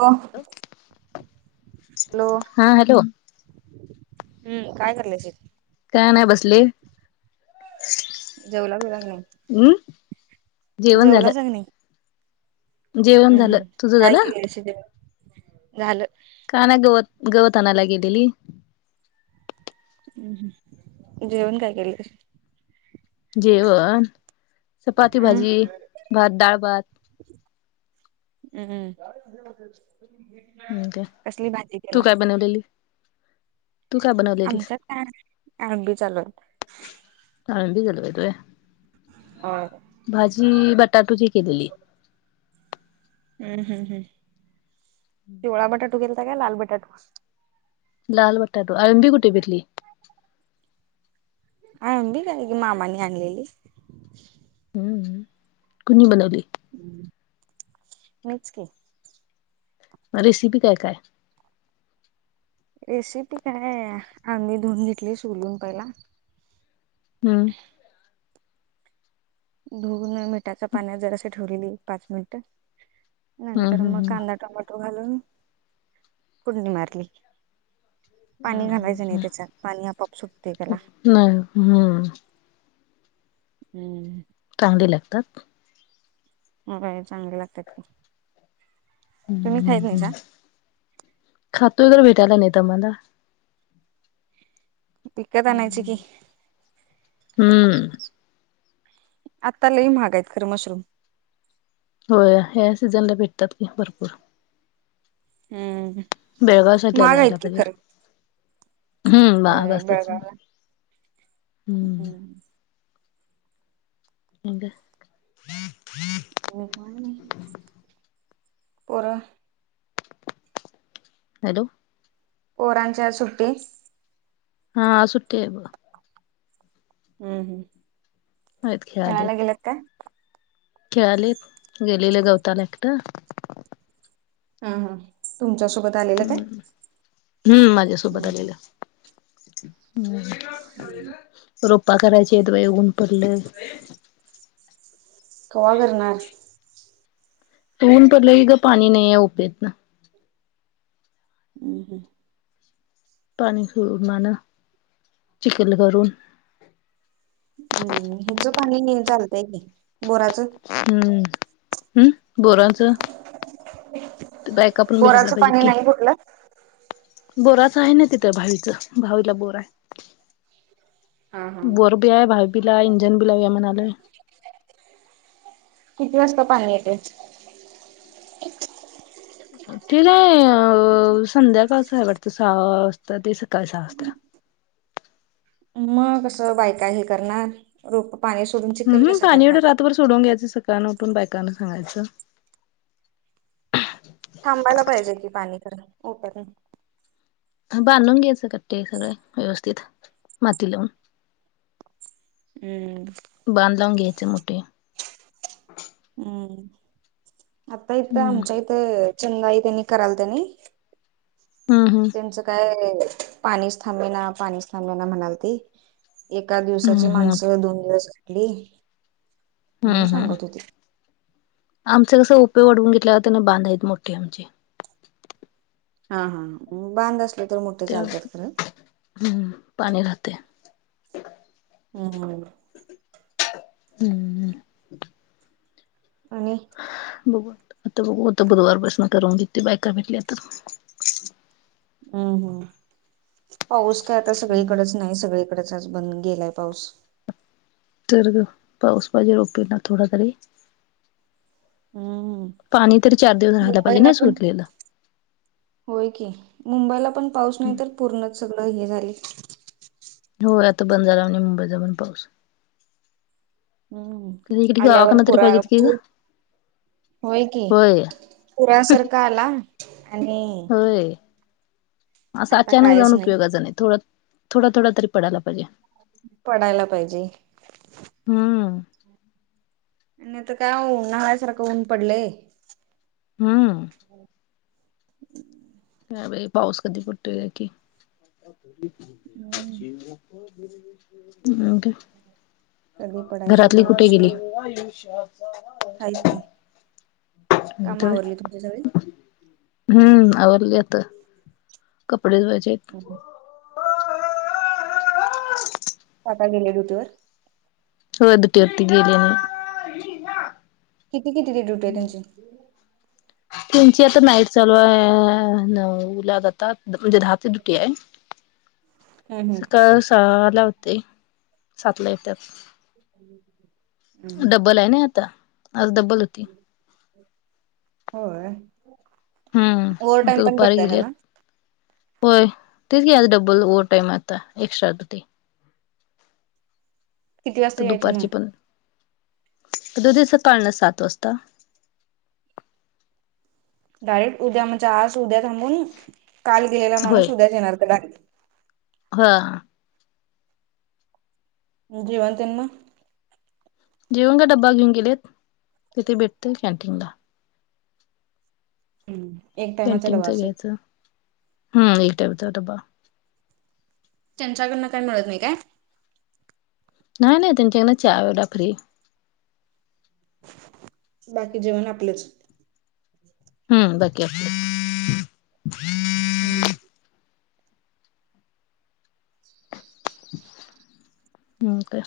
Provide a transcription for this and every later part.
Hello hello हा hello हम्म काय [unintelligible] काय नाही बसले जेवला बिवला काय हम् जेवण झालं जेवलासा काय नाही जेवण हम्म झालं हम् तुझं काय झालं केलाईसा जेवण झालं का नाय गवत गवत आनायला गेलेली हम् जेवण काय केलय जेवण चपाती अं भाजी भात डाळ भात हम्म हम्म काय कसली भाजी तू केला काय बनवलेली तू काय बनवलेलीस आमच्या काय आगबी चालूल [unintelligible] होय होय भाजी बटाटूची केलेली हम् हम् हम् हम् पिवळा बटाटू केलता काय लाल बटाटू लाल बटाटू आळंबी कुठे भेटली आळंबी काय की मामांनी आणलेली हम्म कुणी बनवली हम मीच की म रेसिपी काय काय रेसिपी काय [inaudible] धुन घेतली सोलून पहिला हम् धुवन मिठाच पाण्यात जरास ठेवलेली पाच मिनिटं हम्म नंतर मग हम्म कांदा टोमॅटो घालून कुंडडी मारली पाणी हम् घालायचं नाही त्याच्यात पाणी आपाआप सुटतय त्याला नाही हम्म हम्म चांगली लागतात होय चांगले लागतात की हम्म तुम्ही हम् खायत नाहीसा हम् खातोय तर भेटायला नाहीत आम्हाला पिकत आनायच की हम्म आत्ता लई महागाय आहेत खरं मशरूम होय ह्या सीझनला भेटतात की भरपूर हम् बेळगाव साईटला जायला पाहिजे हम्म बाग होय असतच बेळगावला हम्म हम्म ह का [unintelligible] आणि परा [inaudible] हॅलो पोरांच्या सुट्टी. हा आज सुट्टी हाय. हम्म हम् आहेत खेळायला खेळालेत गेलेत का? खेळालेत गेलेले गवताला एकटं- हा हा तुमच्यासोबत आलेलं काय? हम्म हम्म माझ्यासोबत आलेलं. हम्म रोपा करायचे बाई उन पडलंय कवा करणार हायस? ऊन पडलं की ग पाणी नाही आहे उपेत ना. हम् हं पाणी सिडून मान चिकल करून, हम्म ह्याचं पाणी चालतंय बोराच. हम्म हम्म बोरायचं. ते बायका पण भेटयला बोराचं पाहिजे पाणी की, नाही कुठलं बोराच आहे ना तिथंबाहेरच भावीला बोरा आहे. हा हा बोर भी आहे भात बलाय इंजन बला बया म्हणायचं. किती वाजता पाणी येते. ते नाही अ संध्याकाळ आहे वाटतं सहा वाजता ते सकाळी सहा. मग कसं बायका हे करणार रोप पाणी सोडून चिखल हम् हम कसं पाणी एवढं करणार. रातभर सोडून घ्यायचं सकाळं उठून बायकांना सांगायचं. थांबायला पाहिजे की पाणी खरं उपर- बांधून घ्यायचं कट्टे सगळे व्यवस्थित माती. हम्म बांध लावून घ्यायचे मोठे. हम्म आता इथं हम्म आमच्या इथं चंदाही त्यांनी कराल त्यांनी, हम हम त्यांचं काय पाणी थांबेना, पाणीथांबेना म्हणाल ती एका दिवसाची हम्म हम्म माणसं दोन दिवसली म्हणून सांगत होती. आमचे कसं उपय वाढवून घेतलेवरते बांध आहेत मोठे आमचे. हा हा मग बांधच लागतं तर मोठ- ते हम्म पाणी राहते. हम्म्म हम्म हम्म आणि बघू आता बघूता बुधवार बसुन करून घेते बायका भेटली तर- हम्म हम्म पाऊस काय आता सगळीकडेच. नाही सगळीकडेच आज बंद गेलाय पाऊस. तर गं पाऊस पाहिजे रोपे ना थोडा तरी, हम्म हम्म पाणी तरी चार दिवस राहिला पाहिजे नाही सुटलेलं होय की मुंबईला पण पाऊस नाही तर पूर्णच सगळं हे झाले. होय आता बंद झाला मुंबईचा पण पाऊस. हम्म इकडे आल्यावर गावाकडनं तरी पुरा पाहिजेत की [inaudible] ग होय की होय पुरासारखा आला आणि होय, असं आता अचानक जाऊन कायच उपयोगाचा नाही थोडं थोड थोडा तरी पडायला पाहिजे. पडायला पाहिजे. हम्म. आणि आता काय होऊन उन्हाळ्यासारखं ऊन पडलंय हम्म. ह पाऊस कधी पडतो का की हम्म कधी [inaudible] पडायचा घरातली कुठे पाऊस गेली? काय [inaudible] माहित आहेत की काम तर. आवरली तुमची सगळी हम्म आवडली आता कपडे धुवायची आहेत. ह काका गेले दु तवर हो ड्युटी वरती गेल्यात. किती किती ते ड्युटी आहे त्यांुची त्यांची आता नाईट चालव न उला जातात म्हणजे दहा ड्युटी आहे हम्म हम्म सकाळ साला होते साातल्या येत्यात अम् आहे ना आता. आज डब्बल होती होय, हम्म ओवर टाइम आता पण दुपारी भेटतय का गेलेत त्यांना? होय तेच की आज डब्बल ओवर टाइम आता एक्स्ट्रा. किती वाजता तू यायचं मग दुपारची पण उद्या सकाळना सात वाजता. डायरेक्ट उद्या म्हणजे आज उद्या थांबून काल गेलेला होय माणूस उद्याच येणार का डायरेक्ट. हा. जेवन तेन मग. जेवण काय डब्बा घेऊन गेलेत तेथे भेटतील कॅन्टीनला. हम्म ए. कॅन्टीनचं घ्यायचं हम्म एक टाईमचा डब्बा. त्यांच्याकडनं काय मिळत नाही काय. नाही नाही त्यांच्याकडंन चहा एवढा फ्री. बाकी जेवण आपलंच. हम्म बाकी आपलं. हम्म. ह का.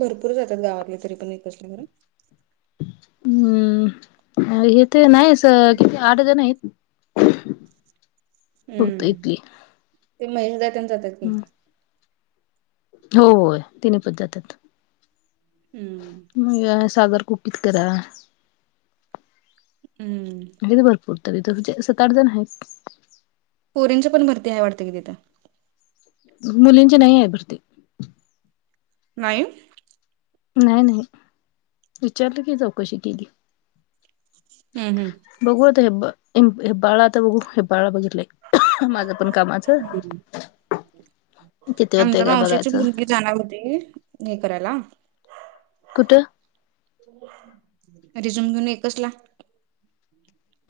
भरपूर जातात गावातले तरी पण एकत्री [unintelligible] हम्म हे ते नाही असं किती आठ जण आहेत. फक्त हम्म इथली ते महेशदा तेन जातात की. हो तेनी पण जात्यात. हम्म. मग या सागर कुपीत करा. हम्म. [unintelligible] भरपूर तरी सात, आठ जण आहेत. पोरींची पण भरती हाय वाटतं की तिथं. मुलींची नाहीय आहे भरती. नाही. नाही नाही. विचारलं की चौकशी केली. हम् हम्, बघू आता हे ब्बाळा आता बघू हे ब्बाळा बघितलंय. माझ पण कामाचं हम्म किती होतय आमच्या का मावशीची बघायचं. मुलगी जाणार होती. हे करायला. कुठं रिझूम घेऊन एकच ला.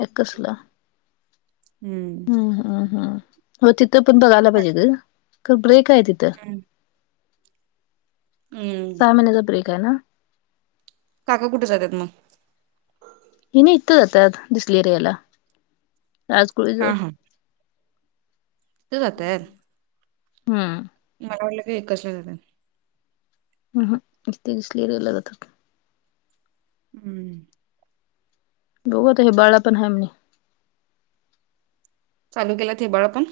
एक कसला. हम्म, हम्म हम्म, हो तिथं पण बघायला पाहिजेत ग क ब्रेक आहे तिथं. हम्, सहा महिन्याचा ब्रेक आहे ना, काका कुठं जात्यात मग. ह्यानी इथं जात्यात दिसलेरियाला राजकुळीजवळ. तिथं जात्यात. हम्म, मला वाटलं काय एकसला जात्यात. हम् हम, इथं दिसलेरीला जातात. हम्, बघू आता हे बाळा पण हाय म्हणे. चालू केल्यात हे बाळ पण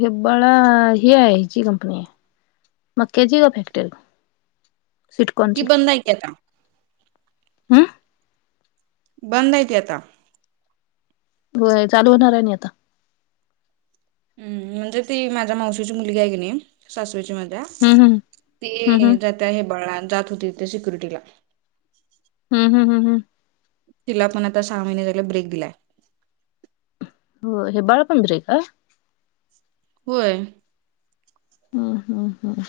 हेब्बाळा ही आहे हिची कंपनी आहे. मंक्याची आहे का फॅक्टरी. ती स्वीटकॉर्नची. बंद आहे की आता बंद आहे ती आता. होय. चालू होणार आहे नी आता. हम्म, म्हणजे ती माझ्या मावशीची मुलगी आहे की नाही सासरेची माझ्या हम्म हम्म. हम्म ते हम्म जाताये हेब्बाळा जात होती ते सिक्युरिटीला. हम् हम हम हम, तिला पण आता सहा महिने झाले ब्रेक दिलाय. होय. हेब्बाळपण ब्रेक आय. होय. हा हा हा,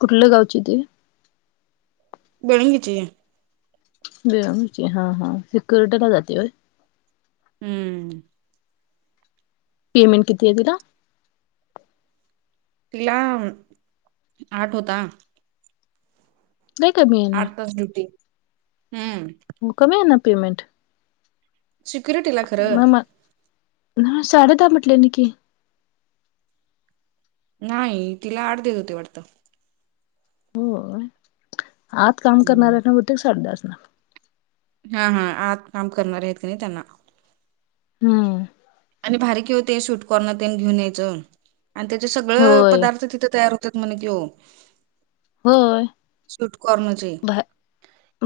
कुठल्या गावची ती बिळंगीची बिळंगीची हा हा [unintelligible] वय हम्म, पेमेंट किती आहे तिला. तिला आठ होता. लय कमी आहे. ना. आठ तास ड्युटी हम्म, कमी आहे ना पेमेंट सिक्युरिटीला खरं म म हा साडे दहा म्हटलेल की. नाही तिला आठ देत होते वाटत. हो आत काम करणाऱ्यांना हम्म बहुतेक साडेदाहा असणार. हा हा आत काम करणार आहेत कानी त्यांना हम्म आणि भारी की ओ ते स्वीटकॉर्न तेन घेऊन यायचं आणि त्याचे सगळं होय पदार्थ तिथं तयार हो तात म्हण कि ओ. होय स्वीट कॉर्नचे भा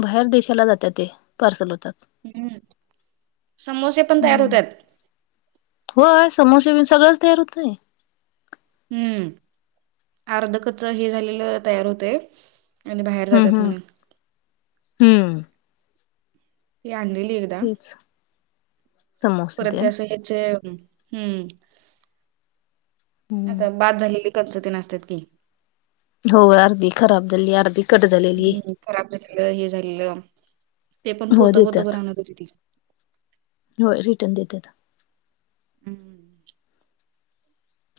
बाहेर देशाला जातात ते पार्सल होतात. हम्म समोसे पण तयार हम्म. होतात. होय समोसे सगळंच तयार होतय? हम्म. अर्ध कच्च हे झालेलं तयार होतय. आणि बाहेर हम्म जातात हम्म. म्हण. हम्म. ती आणलेली एकदा तेच समोसे परत ते तेन. असं चे हम् हम्म. आता बाद झालेली कंस तेन असत्यात की हो अर्धि खराब झाली आर्धि हम्म खराब झालेलं हे झालेलं ते पण होय पोत पोत देत्यात. भर आणत होती ती. होय रिटर्न देत्यात. हम्म.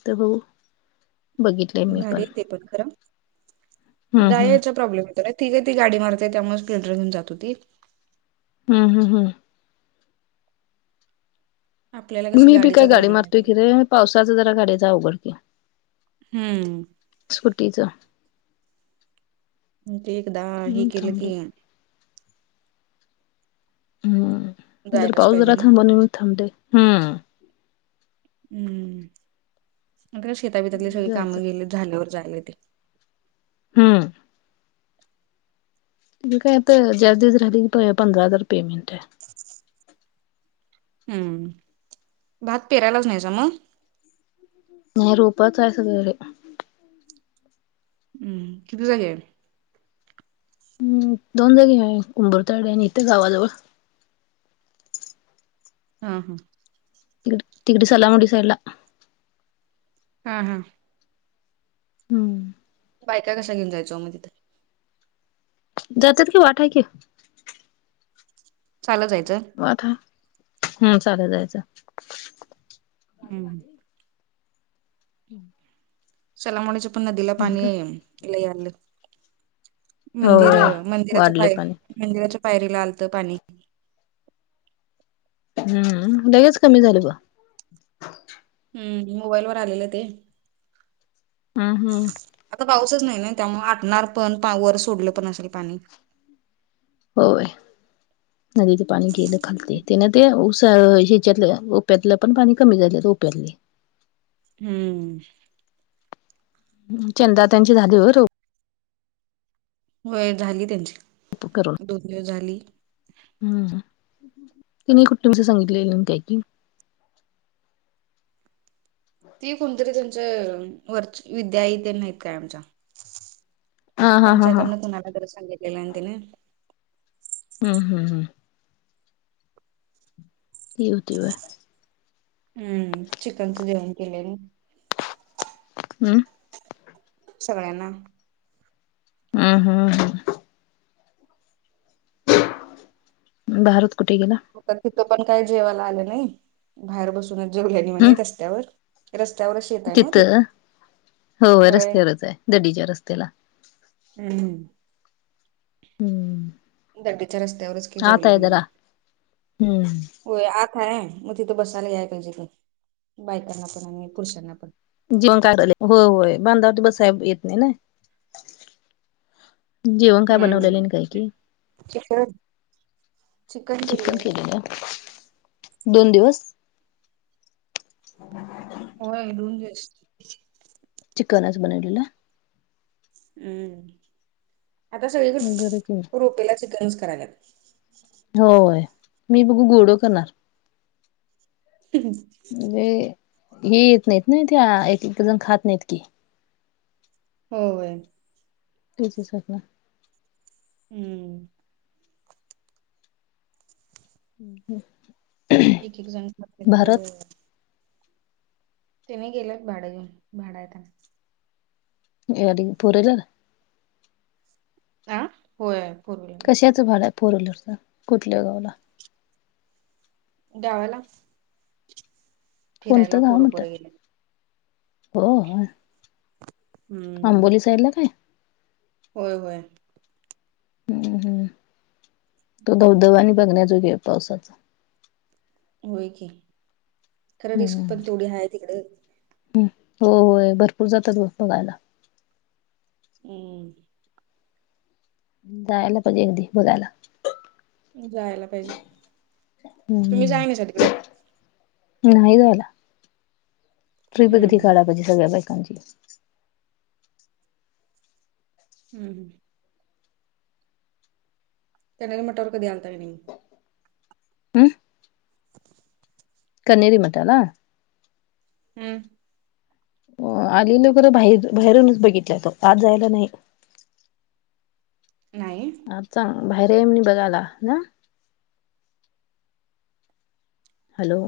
तर बघू बघितलय मी पण. हे पण खरं हम्म हम्म. जायचं प्रॉब्लेम होता नी तीघ ती गाडी मारते त्यामुळेच स्प्लेंडर घेऊन जात होती. हम् हम हम्. आपल्याला कसं मी बी गाडीचा काय गाडी प्रॉब्लेम मारतोय येतो. कि रे पावसाच जरा गाडीच अवघड होतय. हम्म. स्कुटीचा ते एकदा हे हम्म केलं की थांबलोय. हम्म जर जायलाच पाऊस पाहिजे जरा ना. [unintelligible] हम् हम्म आता का शेताबितातली सगळी जायचं कामं गेली झाल्यावर जायला येतय. हम्म. ती काय आता [unintelligible] पंधरा हजार पेमेंट आहे. हम्म भात पेरायलाच नाहीसा मग? नाही रोपच हाय सगळे. हम्म किती जागे हाय? हम दोन जागी आहे कंबरताडे आणि इथे गावाजवळ. हा हा. तिकड तिकडी सला मुडी सईडला. हा हा. हम्म. बायका कस घेऊन जायचो ओ मग तथं? जातात कि वाट आहे कि. चालत जायचं? आता हम् चालत जायचं. हम्म. हम्म. चलामणीचं पण नदीला पाणी आहे, लय यालं मंदिर, होय मंदिराच्या वाढले पाय पाणी मंदिराच्या पायरीला आलतं पाणी. हम्म, लगेच कमी झालं ग हम्म, मोबाईल वर आलेलं ते. हम्म हम्म. आता पाऊसच नाही ना, त्यामुळे आटणार पण वर सोडलं पण असल पाणी. होय, नदीच पाणी गेलं खालते तेन ते उस त, ओप्यातलं पण पाणी कमी झालं ओप्यातलं. हम्म. चंदा त्यांची झाली बर होय झाली त्यांची, करून दोन दिवस झाली. हम्म, तिने कुटुंबच सांगितलेलं काय की. ती कोणतरी तुमचं, वरच विद्या आई तन नाहीत काय आमच्या हा हा हा हा त्यांच्याकडनं कुणाला तरी सांगितलेलं आहे तिनं हम्म हम्म हम्म. हि होती वय हम्म, चिकनच जेवण केलय मी हम्म. सगळ्यांना. हं हम्म. भारत कुटे गेला? आता तिथं पण काही जेवायला आलं नाही, बाहेर बसूनच जेवले ना हम्म म्हणे रस्त्यावर. रस्त्यावरच शेतय नवं ते, तिथं होय वय रस्त्यावरच आहे दडीच्या रस्त्याला हम्मम. हम्म. दडीच्या रस्त्यावरच की आत जेवली आहे म्हणू जरा हम्म होय आत हाय, मग तिथं बसायला याय पायजे की, बायकांना पण आणि पुरुषांना पण. जीवन काय झाले, होय होय बांधावती बसाय येत नाही ना. जेवण काय बनवलेले हम्म अन काय कि, चिकन चिकन केलेय का दोन दिवस ह होय दोन दिवस. चिकनच बनवलेलं. हम्म, आता बरं की सगळीकडं रोपेला चिकनच करायल्यात. होय, मी बघू गोडं करणार. ह म्हणजे, हे येत नाहीत ना त्या, एक एक जण खात नाहीत की. होय होय. तेच सवपना [unintelligible] हम्म. हम्म हम्म. एक एक जण सत करा [unintelligible] तनी गेलेत भाडं घेऊन, भाडय आता एअरिंग पुरे दादा हा होय पूर्वेला तुम्हाला फोरविलरच कुठल्या गावला गावाला कोणत फिरायला गाव पोरं म्हटल पोरं गेल्यात. हो हो हम्म अंबोली साईड ला काय होय होय हू हू तो धबधबा आणि बघण्याजोगे आहे पावसाचा होय की खरं रिस्क पण तेवढी हाय तिकड हू हो होय भरपूर जातात बघायला हू जायला पाहिजे एकदी बघायला जायला पाहिजे तुम्ही जायय हम्म नाहीसा तिकड नाही जायला ट्रीप एकदी हम्म काढाय पाहिजे सगळ्या बाईकांची हू हू कणेरी मठावर कधी आलता काय नाही हू [inaudible] कणेरी मठाला हू आलेलो खरं बाहेर बाहेरूनच बघितलंय फक्त आत जायला नाही नाही आत जा भारी आहे म्हणे बघायला हॅलो